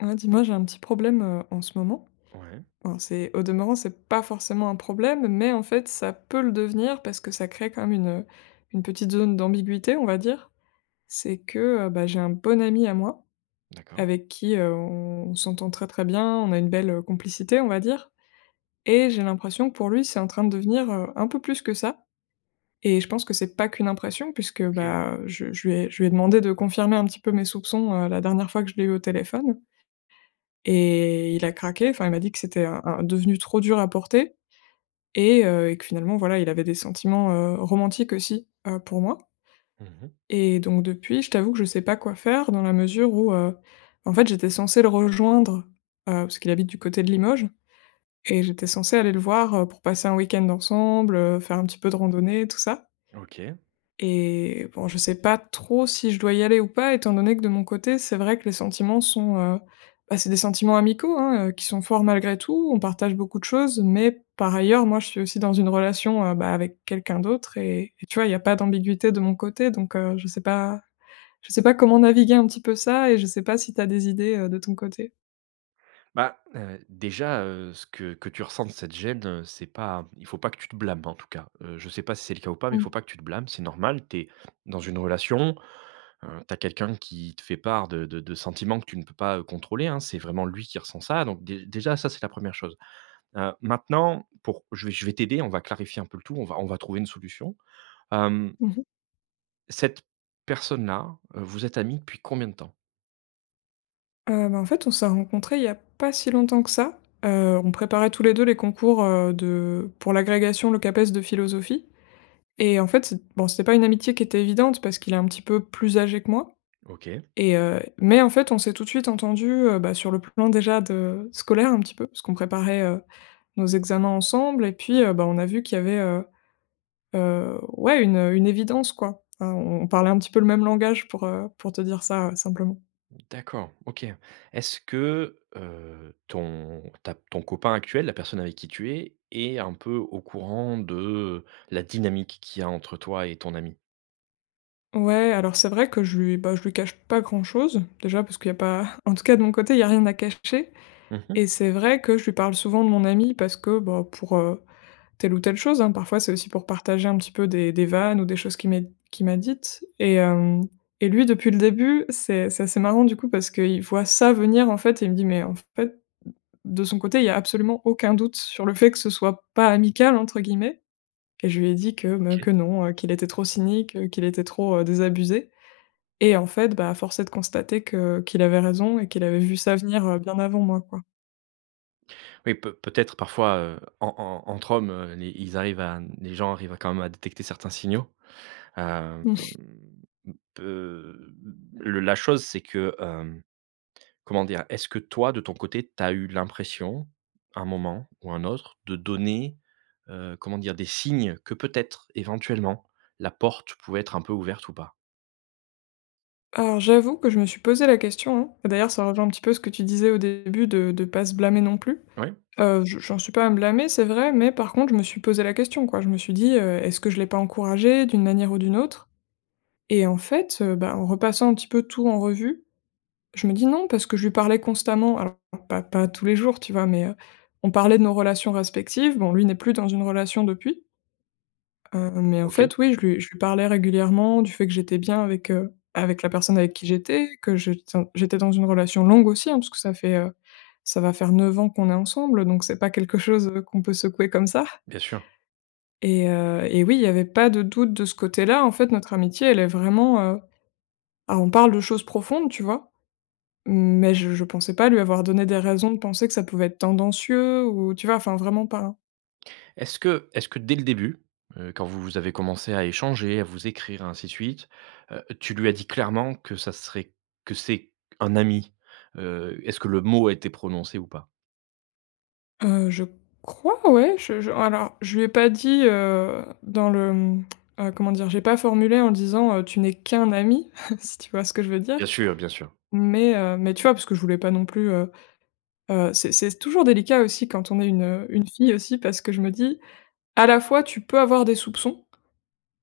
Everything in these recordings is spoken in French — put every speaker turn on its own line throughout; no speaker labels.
Ah, dis moi, j'ai un petit problème, heu, en ce moment.
Ouais.
Enfin, c'est, au demeurant, c'est pas forcément un problème, mais en fait ça peut le devenir parce que ça crée comme une, heu, une petite zone d'ambiguïté, on va dire. C'est que, heu, bah, j'ai un bon ami à moi
D'accord.
avec qui, heu, on on s'entend très, très bien, on a une belle, heu, complicité, on va dire et j'ai l'impression que pour lui, c'est en train de devenir, heu, un peu plus que ça et je pense que c'est pas qu'une impression puisque,
OK.
bah, heu, je je lui ai je lui ai demandé de confirmer un petit peu mes soupçons, heu, la dernière fois que je l'ai eu au téléphone et il a craqué, enfin il m'a dit que c'était un un devenu trop dur à porter et heu et que finalement, voilà, il avait des sentiments, heu, romantiques aussi, heu, pour moi.
Mmh mh.
Et donc depuis, je t'avoue que je sais pas quoi faire dans la mesure où, heu, en fait j'étais censée le rejoindre. Heu, parce qu'il habite du côté de Limoges et j'étais censée aller le voir, heu, pour passer un week-end ensemble, heu, faire un petit peu de randonnée, tout ça.
OK.
Et bon, je sais pas trop si je dois y aller ou pas, étant donné que de mon côté, c'est vrai que les sentiments sont, heu, bah, c'est des sentiments amicaux, hein, heu, qui sont forts malgré tout. On partage beaucoup de choses, mais par ailleurs, moi je suis aussi dans une relation, heu, bah, avec quelqu'un d'autre et et tu vois, il y a pas d'ambiguïté de mon côté, donc heu, je sais pas, je sais pas comment naviguer un petit peu ça et je sais pas si tu as des idées, heu, de ton côté.
Bah, heu, déjà, heu, ce que que tu ressentes, cette gêne, heu, c'est pas un il faut pas que tu te blâme en tout cas. Heu, je sais pas si c'est le cas ou pas, mais faut
Mmh.
pas que tu te blâmes, c'est normal, tu es dans une relation, heu, tu as quelqu'un qui te fait part de de de sentiments que tu ne peux pas, heu, contrôler, hein, c'est vraiment lui qui ressent ça donc déj déjà ça c'est la 1re chose. Heu, maintenant, pour je vais je vais t'aider, on va clarifier un peu le tout, on va on va trouver une solution, hem
Mmh mh.
cette personne-là, heu, vous êtes amis depuis combien de temps?
Heu, bah, en fait, on s'est rencontrés il y a pas si longtemps que ça. Heu, on préparait tous les 2 les concours, heu, de pour l'agrégation, le CAPES de philosophie et en fait c'ét bon, c'était pas une amitié qui était évidente parce qu'il est un petit peu plus âgé que moi
OK.
et heu, mais en fait, on s'est tout de suite entendus, heu, bah, sur le plan déjà de scolaire un petit peu, puisqu'on préparait, heu, nos examens ensemble, et puis, heu, bah, on a vu qu'il y avait, heu heu, ouais, une, heu, une évidence, quoi. Enfin on on parlait un petit peu le même langage pour, heu, pour te dire ça, heu, simplement.
D'accord. OK. Est-ce que, heu, ton ta ton copain actuel, la personne avec qui tu es, est un peu au courant de, heu, la dynamique qu'il y a entre toi et ton ami?
Ouais, alors c'est vrai que je lui, bah je lui cache pas grand-chose. Déjà parce qu'il y a pas, en tout cas de mon côté, il y a rien à cacher,
Mmh mh.
et c'est vrai que je lui parle souvent de mon ami parce que, bah, pour, heu, telle ou telle chose hein parfois c'est aussi pour partager un petit peu des des vannes ou des choses qu'il m'ait qu'il m'a dites, et hem, et lui depuis le début, c'est c'est assez marrant du coup parce qu'il voit ça venir en fait et il me dit: «Mais en fait» d de son côté il y a absolument aucun doute sur le fait que ce soit pas «amical» entre guillemets et je lui ai dit que me
OK.
que non, heu, qu'il était trop cynique, heu, qu'il était trop, heu, désabusé et en fait, bah, force est de constater que qu'il avait raison et qu'il avait vu ça venir, heu, bien avant moi, quoi.
Oui peut peut-être parfois, heu, en en entre hommes, heu, les ils arrivent à n les gens arrivent à quand même à détecter certains signaux, hem,
Mmh.
mmh, peut mmh, le la chose, c'est que, hem, comment dire? Est-ce que toi de ton côté, tu as eu l'impression à un moment ou un autre de donner, heu, comment dire? Des signes que peut-être éventuellement la porte pouvait être un peu ouverte ou pas?
Alors j'avoue que je me suis posée la question, hein et d'ailleurs ça rejoint un petit peu ce que tu disais au début de de pas se blâmer non plus.
Oui.
Heu, je j'en suis pas à me blâmer, c'est vrai, mais par contre je me suis posée la question, quoi. Je me suis dit, heu: «Est-ce que je l'ai pas encouragé d'une manière ou d'une autre?» Et en fait, heu, bah, en repassant un petit peu tout en revue, je me dis: «Non, parce que je lui parlais constamment». Alors pas pas pas tous les jours, tu vois? Mais, heu, on parlait de nos relations respectives. Bon, lui n'est plus dans une relation depuis. Heu, mais en
OK.
fait oui, je lui je lui parlais régulièrement du fait que j'étais bien avec, heu, avec la personne avec qui j'étais. Que je ten j'étais dans une relation longue aussi, hein. Parce que ça fait, heu, ça va faire 9 ans qu'on est ensemble, donc c'est pas quelque chose, heu, qu'on peut secouer comme ça
Bien sûr.
et heu et oui, il y avait pas de doute de ce côté-là. En fait, notre amitié, elle est vraiment, heu bah, on parle de choses profondes, tu vois? Mais je je pensais pas lui avoir donné des raisons de penser que ça pouvait être tendancieux ou, tu vois? Enfin, vraiment pas, hein.
Est-ce que est-ce que, dès le début, heu, quand vous vous avez commencé à échanger, à vous écrire, ainsi de suite, heu, tu lui as dit clairement que ça serait que c'est q un ami? Heu, est-ce que le mot a été prononcé ou pas?
Heu, je crois, ouais. Je je alors je lui ai pas dit, heu, dans le, hem, heu, comment dire? J'ai pas formulé en disant, heu: «Tu n'es qu'un ami», si tu vois ce que je veux
Bien
dire?
sûr, bien sûr.
Mais heu, mais, tu vois? Parce que je voulais pas non plus, heu, heu c'est c'est s toujours délicat aussi quand on est une, heu, une fille aussi. Parce que je me dis: «À la fois tu peux avoir des soupçons,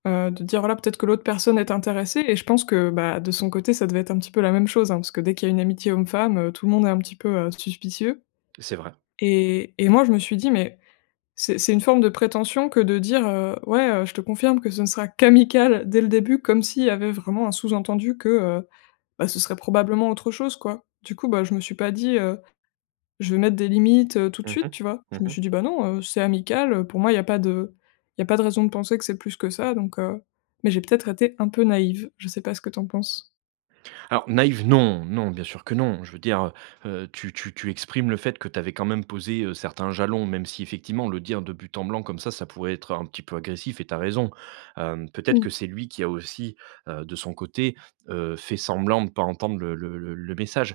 heu, de te dire voilà, peut-être que l'autre personne est intéressée» et je pense que bah, de son côté ça devait être un petit peu la même chose, hein. Parce que dès qu'il y a une amitié homme femme, heu, tout le monde est un petit peu, heu, suspicieux
C'est vrai.
et et moi je me suis dit: «Mais, c'est c'est une forme de prétention que de dire, heu, ouais, heu: "je te confirme que ce ne sera qu'amical dès le début" comme s'il y avait vraiment un sous-entendu, que, heu, bah ce serait probablement autre chose, quoi». Du coup, bah je me suis pas dit, heu: «Je vais mettre des limites, heu, tout de
Mmh mh,
suite», tu vois?
mmh
Je me
mh.
suis dit: «Bah non, heu, c'est amical, heu. Pour moi, il y a pas de il y a pas de raison de penser que c'est plus que ça, donc heu», mais j'ai peut-être été un peu naïve. Je sais pas ce que tu en penses?
Alors, naïve non, non, bien sûr que non. Je veux dire, heu, heu, tu tu tu exprimes le fait que tu avais quand même posé, heu, certains jalons, même si effectivement, le dire de but en blanc comme ça, ça pourrait être un petit peu agressif et tu as raison. Hem, peut-être que
Mmh.
c'est lui qui a aussi, heu, de son côté, heu, fait semblant de pas entendre le le le le message.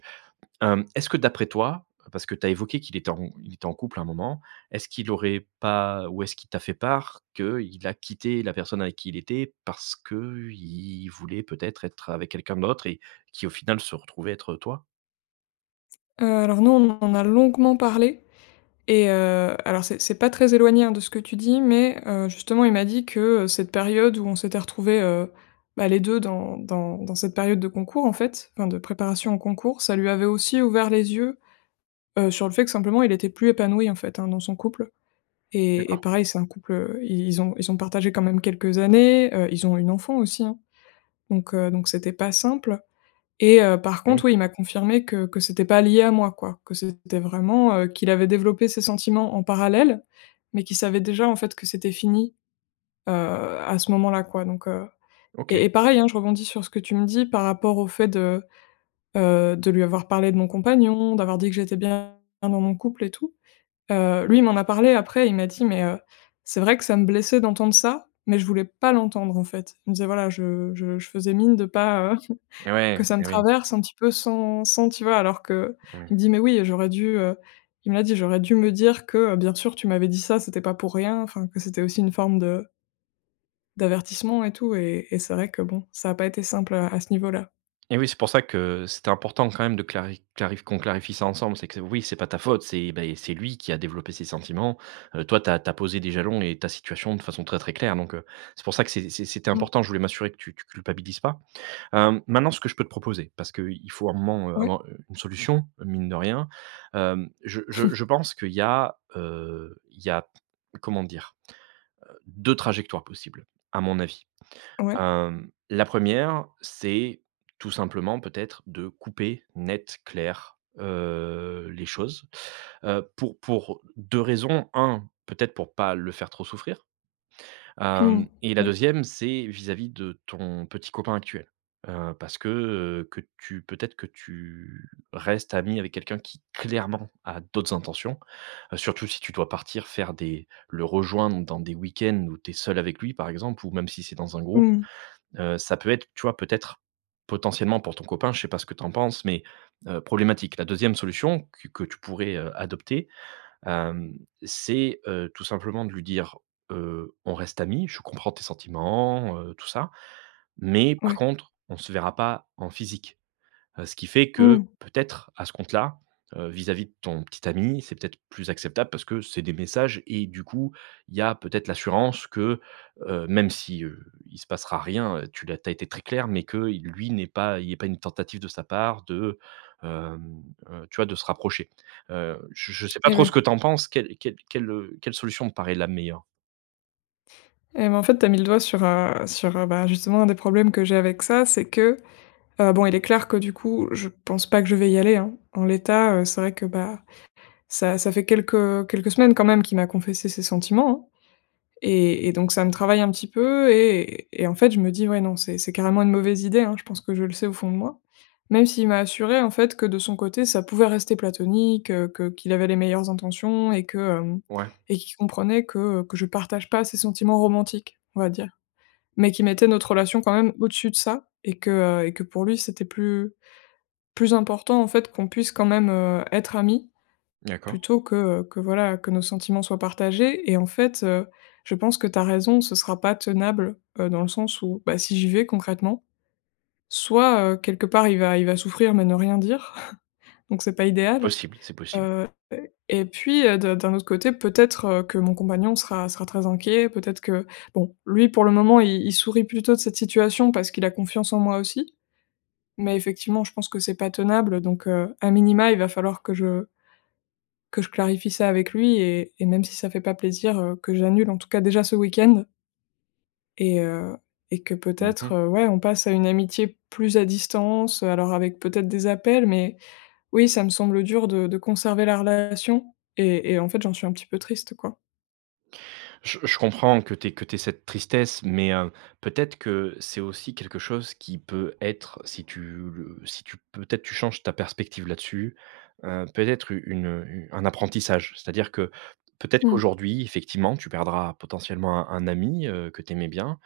Hem, est-ce que d'après toi, parce que tu as évoqué qu'il était en il était en couple à un moment, est-ce qu'il aurait pas ou est-ce qu'il t'a fait part, qu'il a quitté la personne avec qui il était parce qu'il voulait peut-être être avec quelqu'un d'autre et qui au final se retrouvait être, heu, toi?
Heu, alors non, on en a longuement parlé et heu, alors c'est c'est pas très éloigné, hein, de ce que tu dis mais heu, justement, il m'a dit que, heu, cette période où on s'était retrouvé, heu, bah les 2 dans dans dans cette période de concours en fait, enfin de préparation au concours, ça lui avait aussi ouvert les yeux, heu, sur le fait que simplement il était plus épanoui en fait, hein, dans son couple. Et et
D'accord.
pareil, c'est un couple, heu, i ils ont ils ont partagé quand même quelques années, heu, ils ont une enfant aussi, hein, donc heu, donc c'était pas simple et heu, par
Et oui.
contre, oui, il m'a confirmé que que c'était pas lié à moi, quoi. Que c'était vraiment heu, qu'il avait développé ses sentiments en parallèle, mais qu'il savait déjà en fait que c'était fini, heu, à ce moment-là quoi, donc, heu.
OK.
Et et pareil, hein, je rebondis sur ce que tu me dis par rapport au fait de, heu, de lui avoir parlé de mon compagnon, d'avoir dit que j'étais bien dans mon couple et tout. Heu, lui il m'en a parlé après il m'a dit: «Mais heu, c'est vrai que ça me blessait d'entendre ça, mais je voulais pas l'entendre, en fait». Il me disait: «Voilà, je je je faisais mine de pas, heu,
Et
que
ouais
ça me
et oui.
traverse un petit peu sans sans» tu vois? Alors qu'il me
Mmh.
dit: «Mais oui, j'aurais dû, heu», il m'a dit: «J'aurais dû me dire que, heu, bien sûr, tu m'avais dit ça, c'était pas pour rien, enfin que c'était aussi une forme de» «d'avertissement et tout» et et c'est vrai que bon, ça a pas été simple, heu, à ce niveau-là.
Eh oui, c'est pour ça que c'était important, quand même, de clari clarif qu'on clarifie ça ensemble. C'est que c oui, c'est pas ta faute, c'est et bah et c'est lui qui a développé ces sentiments, heu, toi, tu as tu as posé des jalons et ta situation de façon très, très claire, donc heu, c'est pour ça que c'est c'est c'était
Mmh.
important. Je voulais m'assurer que tu tu culpabilises pas, hem, maintenant ce que je peux te proposer, parce qu'il il faut à un moment
Ouais.
avoir, heu, une solution, mine de rien, hem, je je je pense qu'il y a, heu, il y a comment dire? Heu, 2 trajectoires possibles, à mon avis,
Ouais.
hem, la 1re, c'est tout simplement, peut-être, de couper net, clair, heu, les choses, heu, pour pour 2 raisons. 1, peut-être pour pas le faire trop souffrir,
Mmh mh,
hem, et la
ouais.
2e, c'est vis-à-vis de ton petit copain actuel, heu, parce que, heu, que tu peut-être, que tu restes amie avec quelqu'un qui, clairement, a d'autres intentions, heu, surtout si tu dois partir faire des le rejoindre dans des week-ends où tu es seule avec lui, par exemple, ou même si c'est dans un groupe.
Mmh mh.
Heu, ça peut être, tu vois? Peut-être, potentiellement pour ton copain, je sais pas ce que tu en penses mais heu, problématique. La 2e solution qu que tu pourrais, heu, adopter, hem, c'est, heu, tout simplement de lui dire, heu: «On reste amis, je comprends tes sentiments», heu, tout ça mais par
Ouais.
contre, on se verra pas en physique, heu, ce qui fait que,
Mmh.
peut-être, à ce compte-là, heu, vis-à-vis de ton petit ami, c'est peut-être plus acceptable parce que c'est des messages et du coup, il y a peut-être l'assurance que, heu, même si, heu, il se passera rien, heu, tu l'as tu as été très claire mais qu'il lui n'ait pas, il y ait pas une tentative de sa part de, hem, heu, tu vois? De se rapprocher, heu, je je sais pas
Eh
trop
ouais.
ce que tu en penses? Quelle quelle quelle, heu, quelle solution te paraît la meilleure?
Eh ben, en fait, tu as mis le doigt sur, heu sur, heu, bah, justement, un des problèmes que j'ai avec ça, c'est que, heu, bon, il est clair que, du coup, je pense pas que je vais y aller, hein. En l'état, heu, c'est vrai que, bah, ça ça fait quelques quelques semaines, quand même, qu'il m'a confessé ses sentiments, hein et et donc, ça me travaille un petit peu et et en fait, je me dis: «Ouais, non, c'est c'est carrément une mauvaise idée», hein. Je pense que je le sais au fond de moi. Même s'il m'a assuré, en fait, que de son côté ça pouvait rester platonique, heu, que qu'il avait les meilleures intentions et que, hem
Ouais.
et qu'il comprenait que, heu, que je partage pas ses sentiments romantiques, on va dire mais qu'il mettait notre relation, quand même, au-dessus de ça et que, heu et que pour lui c'était plus, plus important, en fait, qu'on puisse quand même, heu, être amis
D'accord.
plutôt que, heu, que, voilà, que nos sentiments soient partagés. Et en fait, heu, je pense que tu as raison, ce sera pas tenable, heu, dans le sens où, bah, si j'y vais concrètement soit, heu, quelque part il va il va souffrir mais ne rien dire, donc c'est pas idéal,
Possible, c'est possible.
heu et et puis, heu, d'un d'un autre côté, peut-être, heu, que mon compagnon sera sera très inquiet. Peut-être que bon, lui pour le moment, i il sourit plutôt de cette situation parce qu'il a confiance en moi aussi mais effectivement, je pense que c'est pas tenable, donc heu, à minima, il va falloir que je que je clarifie ça avec lui et et même si ça fait pas plaisir, heu, que j'annule en tout cas, déjà ce week-end. Et heu et que
Mmh
peut-être,
mh.
heu, ouais, on passe à une amitié plus à distance, heu, alors, avec, peut-être, des appels mais oui, ça me semble dur de de conserver la relation et et en fait, j'en suis un petit peu triste, quoi.
Je je comprends que tu aies que tu aies cette tristesse, mais heu peut-être que c'est aussi quelque chose qui peut être, si tu le si tu peut-être, tu changes ta perspective là-dessus, heu, peut-être u une un apprentissage. C'est-à-dire que, peut-être
Mmh.
qu'aujourd'hui, effectivement, tu perdras potentiellement un un ami, heu, que tu aimais bien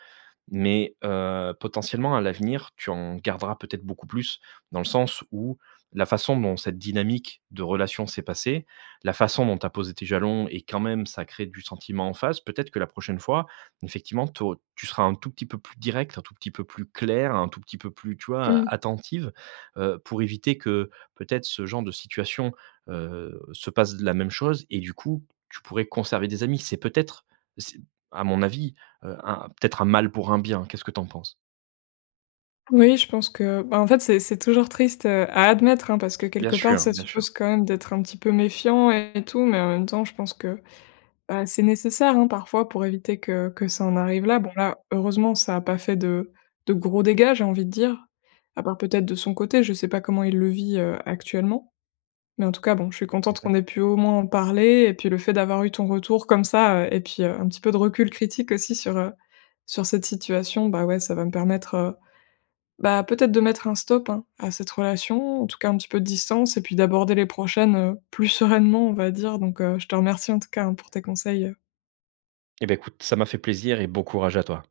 mais heu, potentiellement, à l'avenir, tu en garderas peut-être beaucoup plus. Dans le sens où la façon dont cette dynamique de relation s'est passée, la façon dont tu as posé tes jalons et quand même, ça crée du sentiment en face. Peut-être que la prochaine fois, effectivement, tu au tu seras un tout petit peu plus directe, un tout petit peu plus claire, un tout petit peu plus, tu vois?
Mmh.
A attentive, heu, pour éviter que, peut-être, ce genre de situation, heu, se passe de la même chose et du coup, tu pourrais conserver des amis. C'est, peut-être, c'est, à mon avis, heu, un peut-être un mal pour un bien. Qu'est-ce que tu en penses?
Oui, je pense que, ben, en fait, c'est c'est toujours triste, heu, à admettre, hein, parce que,
Bien
quelque part,
sûr,
ça
bien sûr.
suppose, quand même, d'être un petit peu méfiant et tout mais en même temps je pense que, bah, c'est nécessaire, hein, parfois, pour éviter que que ça en arrive là. Bon, là, heureusement, ça a pas fait de de gros dégâts, j'ai envie de dire. À part, peut-être, de son côté. Je sais pas comment il le vit, heu, actuellement. Mais en tout cas, bon, je suis
Mmh
contente
mh.
qu'on ait pu, au moins, en parler et puis le fait d'avoir eu ton retour comme ça, heu et puis, heu, un petit peu de recul critique aussi sur, heu, sur cette situation. Bah, ouais, ça va me permettre, heu, bah, peut-être de mettre un stop, hein, à cette relation. En tout cas, un petit peu de distance et puis d'aborder les prochaines, heu, plus sereinement, on va dire donc heu, je te remercie, en tout cas, hein, pour tes conseils, heu
Eh, beh, écoute, ça m'a fait plaisir et beau courage à toi.